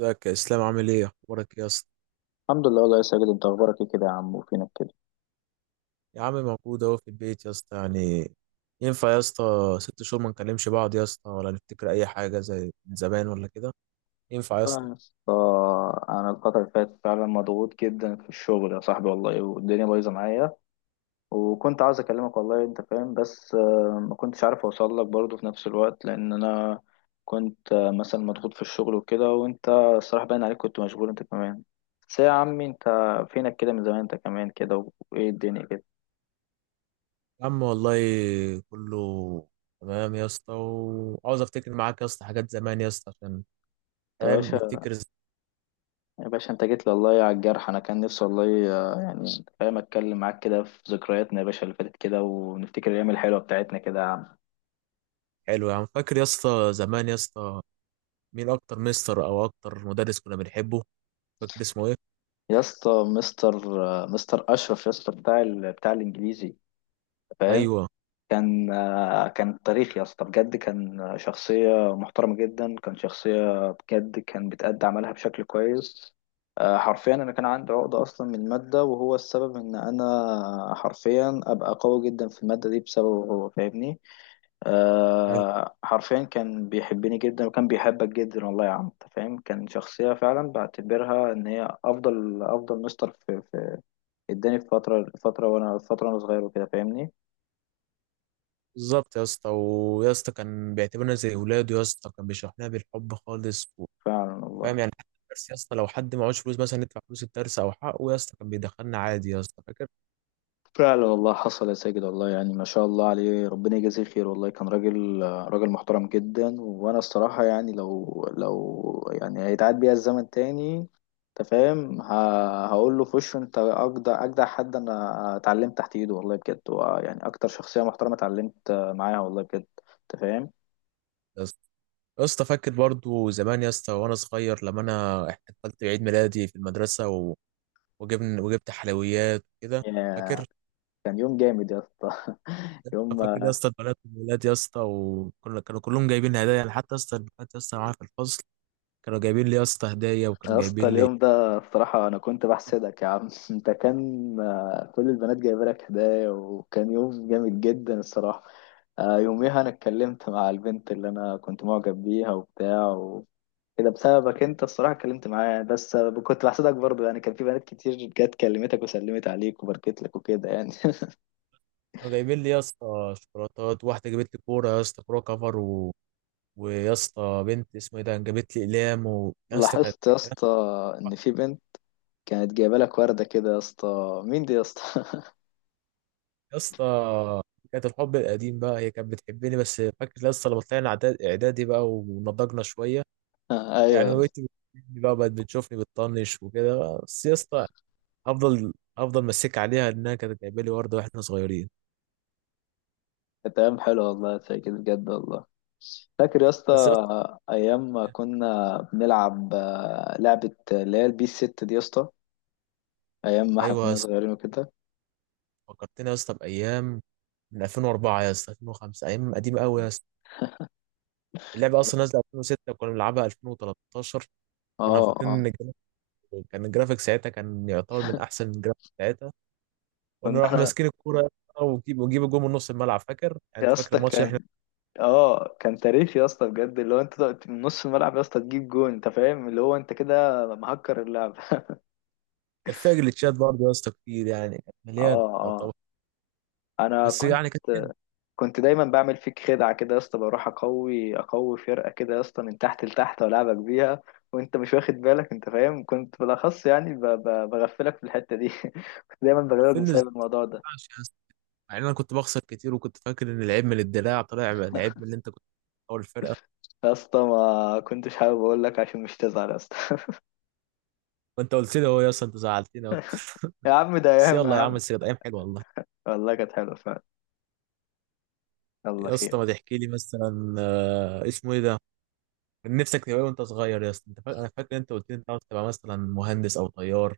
ازيك يا اسلام، عامل ايه، اخبارك ايه يا اسطى؟ الحمد لله والله يا ساجد، انت اخبارك ايه كده يا عم؟ وفينك كده؟ يا عم موجود اهو في البيت يا اسطى يعني. ينفع يا اسطى؟ ست شهور ما نكلمش بعض يا اسطى، ولا نفتكر اي حاجه زي من زمان ولا كده؟ ينفع يا والله اسطى؟ يا اسطى، انا الفتره اللي فاتت فعلا مضغوط جدا في الشغل يا صاحبي والله، والدنيا بايظه معايا. وكنت عاوز اكلمك والله، انت فاهم، بس ما كنتش عارف اوصل لك برضه في نفس الوقت، لان انا كنت مثلا مضغوط في الشغل وكده. وانت الصراحه باين عليك كنت مشغول انت كمان. بس يا عمي، انت فينك كده من زمان؟ انت كمان كده وايه الدنيا كده؟ يا عم والله كله تمام يا اسطى، وعاوز افتكر معاك يا اسطى حاجات زمان يا اسطى عشان فاهم انت نفتكر. يا باشا انت جيت لي والله على الجرح، انا كان نفسي والله، يعني انت فاهم، اتكلم معاك كده في ذكرياتنا يا باشا اللي فاتت كده، ونفتكر الايام الحلوه بتاعتنا كده يا عم. حلو يا عم. فاكر يا اسطى زمان يا اسطى مين اكتر مستر او اكتر مدرس كنا بنحبه؟ فاكر اسمه ايه؟ يا اسطى مستر مستر اشرف يا اسطى، بتاع بتاع الانجليزي، فاهم؟ ايوه. كان كان تاريخ يا اسطى بجد. كان شخصيه محترمه جدا، كان شخصيه بجد، كان بتأدي عملها بشكل كويس. حرفيا انا كان عندي عقده اصلا من الماده، وهو السبب ان انا حرفيا ابقى قوي جدا في الماده دي بسببه، هو فاهمني. حرفيا كان بيحبني جدا وكان بيحبك جدا والله يا عم، انت فاهم. كان شخصية فعلا بعتبرها ان هي افضل افضل مستر في اداني في فترة وانا صغير وكده، فاهمني؟ بالظبط يا اسطى، ويا اسطى كان بيعتبرنا زي اولاده يا اسطى، كان بيشرح لنا بالحب خالص فعلا والله. وفاهم يعني حتى الدرس يا اسطى، لو حد معهوش فلوس مثلا ندفع فلوس الدرس او حقه يا اسطى كان بيدخلنا عادي يا اسطى. فاكر فعلا والله حصل يا ساجد والله، يعني ما شاء الله عليه، ربنا يجازيه خير والله. كان راجل راجل محترم جدا، وانا الصراحة يعني، لو يعني هيتعاد بيا الزمن تاني انت فاهم، هقول له في وشه انت اجدع اجدع حد انا اتعلمت تحت ايده والله بجد. هو يعني اكتر شخصية محترمة اتعلمت معاها والله بجد، انت فاهم. يا اسطى؟ يا اسطى فاكر برضو زمان يا اسطى وانا صغير لما انا احتفلت بعيد ميلادي في المدرسه وجبنا وجبت حلويات وكده. يا- فاكر؟ كان يوم جامد يا اسطى. يوم فاكر يا اسطى البنات والولاد يا اسطى، وكنا كانوا كلهم جايبين هدايا، يعني حتى يا اسطى البنات يا اسطى معايا في الفصل كانوا جايبين لي يا اسطى هدايا، وكانوا يا جايبين اسطى، لي. اليوم ده بصراحة أنا كنت بحسدك يا عم. أنت كان كل البنات جايبة لك هدايا، وكان يوم جامد جدا الصراحة. يوميها أنا اتكلمت مع البنت اللي أنا كنت معجب بيها وبتاع وكده، بسببك أنت الصراحة اتكلمت معاها. بس كنت بحسدك برضه يعني، كان في بنات كتير جت كلمتك وسلمت عليك وباركت لك وكده يعني. كانوا جايبين لي يا اسطى شوكولاتات، واحده جابت لي كوره يا اسطى، كوره كفر ويا اسطى بنت اسمه ايه ده جابت لي اقلام يا اسطى لاحظت يا كانت- اسطى إن في بنت كانت جايبة لك وردة كده يا اسطى، مين دي يا اسطى؟ يا اسطى كانت الحب القديم بقى، هي كانت بتحبني. بس فاكر يا اسطى لما طلعنا اعدادي بقى ونضجنا شويه، يعني ما أيوه، بقتش بتحبني بقى، بقت بتشوفني بتطنش وكده بقى. بس يا اسطى افضل افضل مسك عليها انها كانت جايبه لي ورده واحنا صغيرين. كانت أيام حلوة والله زي كده بجد والله. فاكر يا اسطى بس يا اسطى ايام ما كنا بنلعب لعبة اللي هي البي ست دي يا اسطى، ايام ما احنا ايوه يا كنا اسطى، صغيرين وكده. فكرتني يا اسطى بايام من 2004 يا اسطى 2005، ايام قديمه قوي يا اسطى. اللعبه اصلا نازله 2006 كنا بنلعبها 2013. كنا اه، فاكرين اه. ان الجرافيك كان الجرافيك ساعتها كان يعتبر من احسن الجرافيك ساعتها. كنا كنا نروح احنا ماسكين الكوره وجيب الجول من نص الملعب، فاكر؟ يعني يا انت فاكر اسطى الماتش اللي احنا، كان اه، كان تاريخ يا اسطى بجد، اللي هو انت تقعد من نص الملعب يا اسطى تجيب جون، انت فاهم، اللي هو انت كده مهكر اللعب. كان فيها جليتشات برضه يا اسطى كتير، يعني كانت اه، مليان اه. يعتبر. انا بس كنت يعني كانت حلوه. كنت دايما بعمل فيك خدعة كده يا اسطى، بروح اقوي فرقة كده يا اسطى من تحت لتحت والعبك بيها، وانت مش واخد بالك، انت فاهم. كنت بالاخص يعني بغفلك في الحتة دي. كنت دايما بغلبك عارفين ازاي بسبب الموضوع ده. يا اسطى، يعني انا كنت بخسر كتير وكنت فاكر ان العيب من الدلاع، طلع العيب من اللي انت كنت بتحاول الفرقه. يا اسطى ما كنتش حابب اقول لك عشان مش تزعل يا اسطى. وانت قلت لي، هو يا اسطى انت زعلتني أوي. يا عم ده بس ايام يا يلا يا عم، عم. بس كانت ايام حلوه والله. والله كانت حلوة فعلا. يلا يا اسطى خير. ما تحكي لي مثلا، اسمه ايه ده، من نفسك تبقى إيه وانت صغير يا اسطى؟ انت فاكر؟ انا فاكر انت قلت لي انت عاوز تبقى مثلا مهندس او طيار،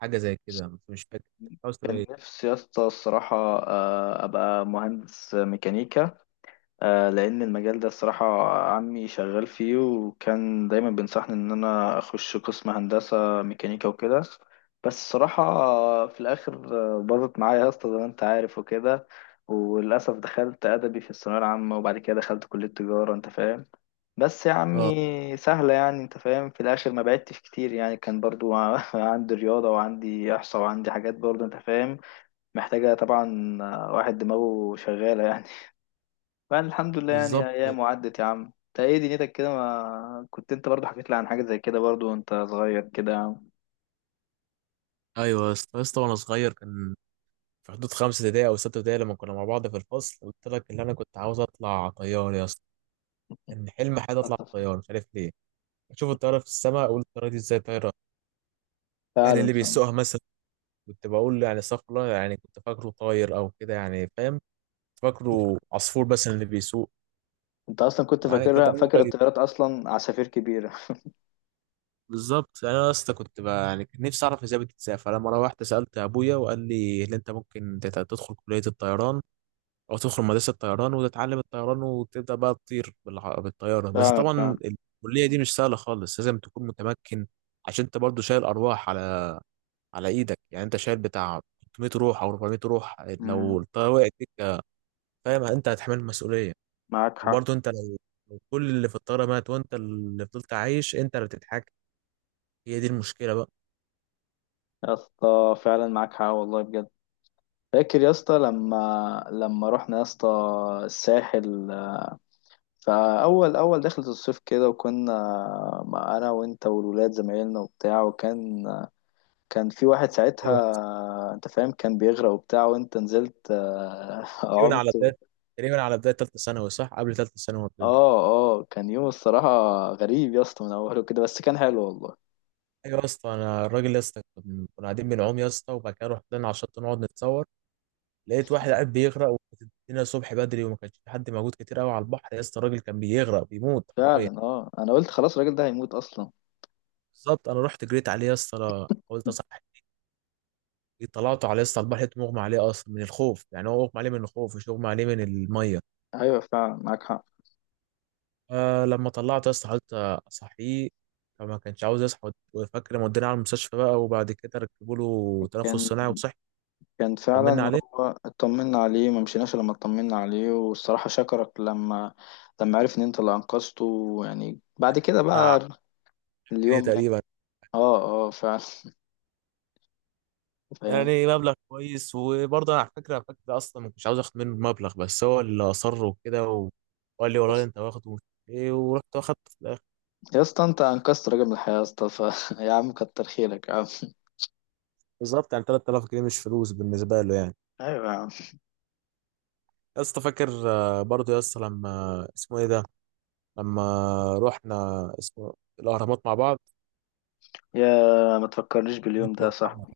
حاجه زي كده، بس مش فاكر أنت عاوز تبقى كان ايه. نفسي يا اسطى الصراحة ابقى مهندس ميكانيكا، لان المجال ده الصراحه عمي شغال فيه، وكان دايما بينصحني ان انا اخش قسم هندسه ميكانيكا وكده. بس الصراحه في الاخر باظت معايا يا اسطى زي ما انت عارف وكده، وللاسف دخلت ادبي في الثانويه العامه وبعد كده دخلت كليه تجاره، انت فاهم. بس يا اه. عمي سهله يعني، انت فاهم، في الاخر ما بعدتش كتير يعني، كان برضو عندي رياضه وعندي احصاء وعندي حاجات برضو انت فاهم، محتاجه طبعا واحد دماغه شغاله يعني. فأنا الحمد لله بالظبط يعني، كده. أيام وعدت يا عم. أنت إيه دنيتك كده؟ ما كنت أنت برضه حكيت لي عن حاجة زي كده برضه وأنت صغير كده يا عم. ايوه يا اسطى، يا اسطى وانا صغير كان في حدود خمسة ابتدائي او ستة ابتدائي، لما كنا مع بعض في الفصل قلت لك ان انا كنت عاوز اطلع طيار يا اسطى. كان حلم حياتي اطلع أطف. طيار، مش عارف ليه. اشوف الطياره في السماء اقول الطياره دي ازاي طايره، يعني فعلا، اللي فعلا. بيسوقها مثلا. كنت بقول يعني استغفر الله، يعني كنت فاكره طاير او كده يعني، فاهم؟ كنت فاكره عصفور مثلا اللي بيسوق. أنت أصلا كنت يعني كانت فاكرها، فاكر الطيارات أصلا عصافير كبيرة. بالظبط، يعني انا يا اسطى كنت بقى يعني كان نفسي اعرف ازاي بتتسافر. فلما روحت سالت ابويا وقال لي ان انت ممكن تدخل كليه الطيران او تدخل مدرسه الطيران وتتعلم الطيران وتبدا بقى تطير بالطياره. بس فعلا، طبعا فعلا. الكليه دي مش سهله خالص، لازم تكون متمكن، عشان انت برضو شايل ارواح على ايدك، يعني انت شايل بتاع 300 روح او 400 روح. لو أمم، الطياره وقعت بيك، فاهم، انت هتحمل المسؤوليه. معاك حق. وبرضو انت لو كل اللي في الطياره مات وانت اللي فضلت عايش، انت اللي بتتحكم. هي دي المشكله بقى. يا اسطى فعلا معاك حق والله بجد. فاكر يا اسطى لما رحنا يا اسطى الساحل، فأول دخلة الصيف كده، وكنا مع أنا وأنت والولاد زمايلنا وبتاع. وكان كان في واحد أيوة. ساعتها انت فاهم كان بيغرق وبتاع، وانت نزلت تقريبا على عمت. بدايه تقريبا على بدايه ثالثه ثانوي، صح؟ قبل ثالثه ثانوي ما بتبدا. اه، اه. كان يوم الصراحة غريب يا اسطى من اوله كده، بس كان حلو والله. ايوه يا اسطى. انا الراجل يا اسطى، كنا قاعدين بنعوم يا اسطى وبعد كده رحنا لنا على الشط نقعد نتصور. لقيت واحد قاعد بيغرق، وكانت الدنيا الصبح بدري وما كانش في حد موجود كتير قوي على البحر يا اسطى. الراجل كان بيغرق بيموت حرفيا. فعلا، اه، انا قلت خلاص الراجل ده هيموت اصلا. بالظبط. انا رحت جريت عليه يا اسطى، قلت اصحى. طلعته على يا اسطى البحر، لقيته مغمى عليه اصلا من الخوف، يعني هو مغمى عليه من الخوف مش مغمى عليه من الميه. ايوه فعلا معاك حق. لما طلعت يا اسطى حاولت اصحيه، فما كانش عاوز يصحى. وفاكر لما ودينا على المستشفى بقى وبعد كده ركبوا له تنفس كان صناعي وصحي. كان طمنا فعلا عليه. هو اطمنا عليه، ما مشيناش لما اطمنا عليه، والصراحة شكرك لما عرف ان انت اللي انقذته، يعني بعد كده بتاع بقى جنيه اليوم يعني. تقريبا، اه، اه فعلا. فاهم، يعني مبلغ كويس. وبرضه انا على فكره فاكر اصلا ما كنتش عاوز اخد منه المبلغ بس هو اللي اصر وكده وقال لي والله انت واخده ومش عارف ايه، ورحت واخدت في الاخر. يا اسطى انت انقذت راجل من الحياة يا اسطى، ف... يا عم كتر خيرك يا عم. بالظبط، يعني 3000 جنيه مش فلوس بالنسبه له يعني. ايوه يا عم. يا اسطى فاكر، برضه يا اسطى لما اسمه ايه ده، لما رحنا اسمه الاهرامات مع بعض يا ما تفكرنيش باليوم انت ده يا ومحمد. صاحبي.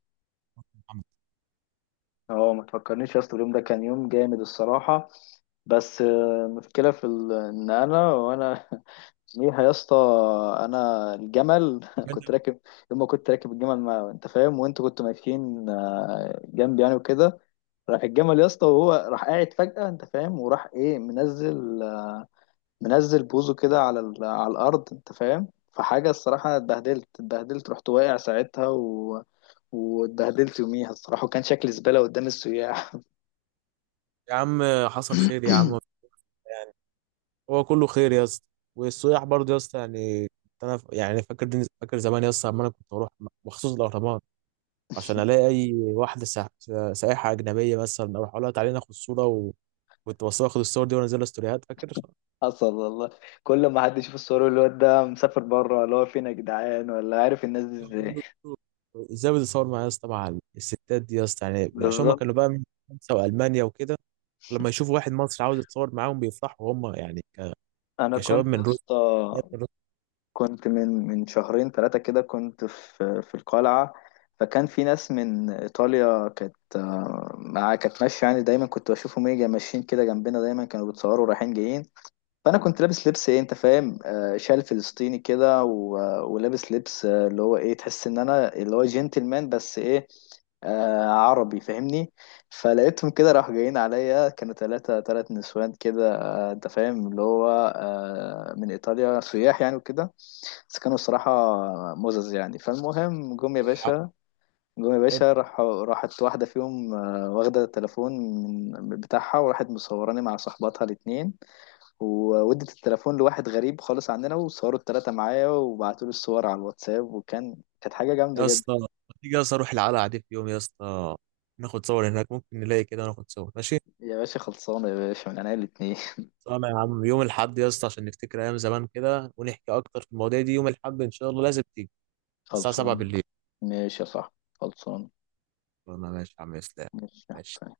اه ما تفكرنيش يا اسطى، اليوم ده كان يوم جامد الصراحة. بس المشكلة في ان انا ليها يا اسطى، انا الجمل كنت منك. راكب. يوم ما كنت راكب الجمل، ما انت فاهم وانتوا كنتوا ماشيين جنبي يعني وكده، راح الجمل يا اسطى، وهو راح قاعد فجأة انت فاهم، وراح ايه منزل بوزه كده على على الارض انت فاهم. فحاجه الصراحه اتبهدلت رحت واقع ساعتها، و... واتبهدلت يوميها الصراحه، وكان شكلي زباله قدام السياح. يا عم حصل خير يا عم. يعني هو كله خير يا اسطى. والسياح برضه يا اسطى يعني، كنت انا يعني فاكر. فاكر زمان يا اسطى لما انا كنت اروح مخصوص الاهرامات عشان الاقي اي واحده سائحه اجنبيه مثلا، اروح اقول لها تعالي ناخد صوره كنت بصور اخد الصور دي وانزلها ستوريات، فاكر؟ حصل والله، كل ما حد يشوف الصور يقول الواد ده مسافر بره، اللي هو فين يا جدعان؟ ولا عارف الناس دي ازاي. ازاي بتصور معايا يا اسطى مع الستات دي يا اسطى؟ يعني عشان هم بالظبط. كانوا بقى من فرنسا والمانيا وكده، لما يشوفوا واحد مصري عاوز يتصور معاهم بيفرحوا هم يعني انا كشباب كنت من يا روسيا اسطى من كنت من شهرين ثلاثة كده كنت في القلعة، فكان في ناس من إيطاليا، كانت مع كانت ماشية يعني، دايما كنت بشوفهم ايه ماشيين كده جنبنا، دايما كانوا بيتصوروا رايحين جايين. فأنا كنت لابس لبس ايه انت فاهم، شال فلسطيني كده، ولابس لبس اللي هو ايه، تحس ان انا اللي هو جنتلمان، بس ايه، عربي، فاهمني؟ فلقيتهم كده راحوا جايين عليا، كانوا ثلاث نسوان كده، آه انت فاهم اللي هو من ايطاليا سياح يعني وكده، بس كانوا الصراحة مزز يعني. فالمهم جم يا باشا، روسيا راحت واحدة فيهم واخدة التليفون من بتاعها وراحت مصوراني مع صحباتها الاتنين، وودت التليفون لواحد غريب خالص عندنا وصوروا التلاتة معايا وبعتوا لي الصور على الواتساب، وكان كانت حاجة جامدة يا جدا. اسطى. ما تيجي يا اسطى اروح القلعه دي في يوم يا اسطى، ناخد صور هناك، ممكن نلاقي كده وناخد صور، ماشي؟ يا باشا خلصانة يا باشا من عينيا الاتنين. طبعا يا عم. يوم الاحد يا اسطى عشان نفتكر ايام زمان كده ونحكي اكتر في المواضيع دي، يوم الاحد ان شاء الله لازم تيجي على الساعه 7 خلصان. بالليل. ماشي يا صاحبي، خلصان. قلنا ماشي يا عم اسلام. ماشي يا حسين. ماشي.